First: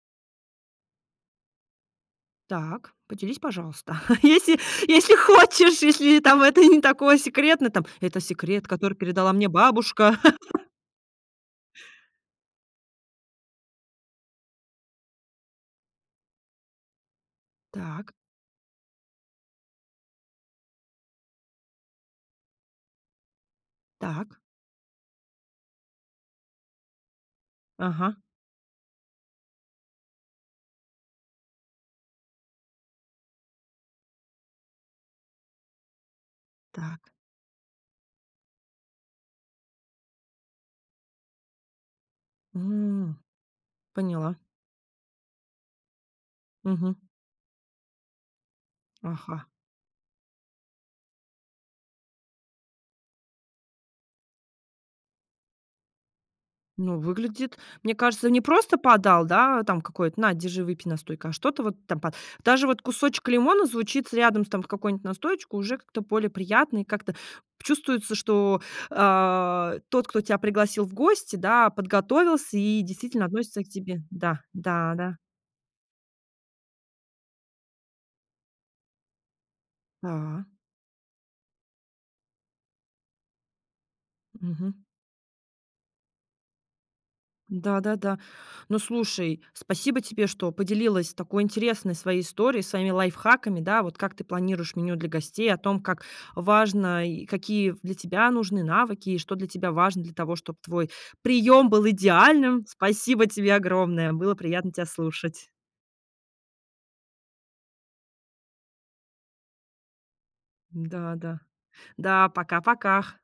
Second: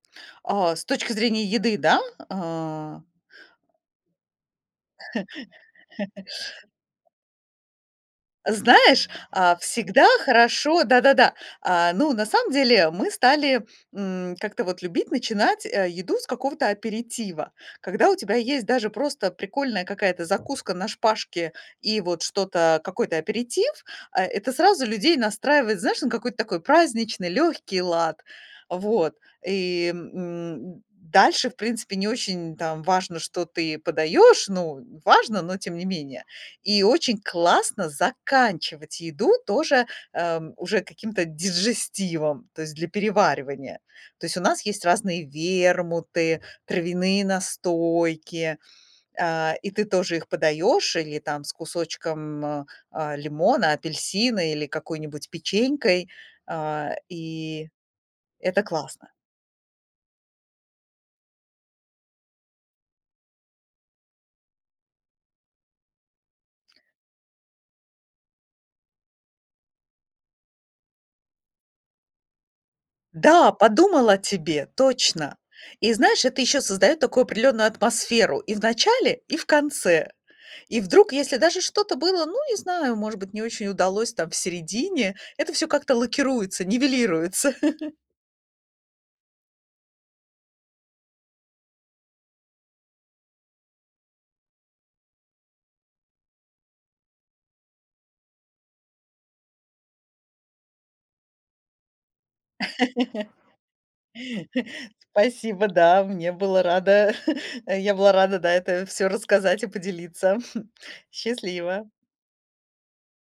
А с точки зрения еды, да? Так, А. поделись, пожалуйста. Если, если хочешь, если там это не такое секретно, там это секрет, который Знаешь, передала мне а, всегда бабушка. хорошо Да-да-да. А, ну, на самом деле, мы стали, м, как-то вот любить начинать, э, еду с какого-то аперитива. Когда Так. у тебя есть даже просто прикольная какая-то закуска на шпажке и вот что-то, какой-то аперитив, а, Так. это сразу людей настраивает, знаешь, на какой-то такой праздничный, лёгкий Ага. лад. Вот и, м, дальше, в принципе, не очень там важно, что ты подаёшь. Ну, важно, но тем не менее. И Так. очень классно заканчивать еду тоже, эм, уже каким-то дижестивом, то есть для А, переваривания. То поняла. есть у нас есть разные вермуты, Мгм. травяные настойки, Ага. а, и ты тоже их подаёшь или там с кусочком, м, а, лимона, апельсина или какой-нибудь печенькой, а, Ну выглядит и мне кажется не это просто классно. подал, да, там какой-то: на держи выпей настойкой. А что-то вот там па даже вот кусочек лимона звучит рядом там с какой-нибудь настоечкой, уже как-то более приятно, и как-то чувствуется, что, а, тот, кто тебя пригласил в гости, да, подготовился и действительно Да, относится к тебе подумал о да, тебе, да, да. точно. И знаешь, это еще создаёт такую определённую атмосферу и в начале, и в конце. Да. И вдруг, если даже что-то было, ну, не знаю, может быть, не очень удалось там в Мгм. середине, это всё как-то лакируется, нивелируется. Да да да. Ну слушай, спасибо тебе, что поделилась такой интересной своей историей, своими лайфхаками, да, вот как ты планируешь меню для гостей о том, как важно, и какие для тебя нужны навыки, и что для тебя важно для того, чтобы твой приём был идеальным. Спасибо тебе огромное, было приятно тебя слушать. Спасибо, да, мне было рада, я была рада, да, это всё рассказать и поделиться. Да, да, Счастливо. да, пока, пока.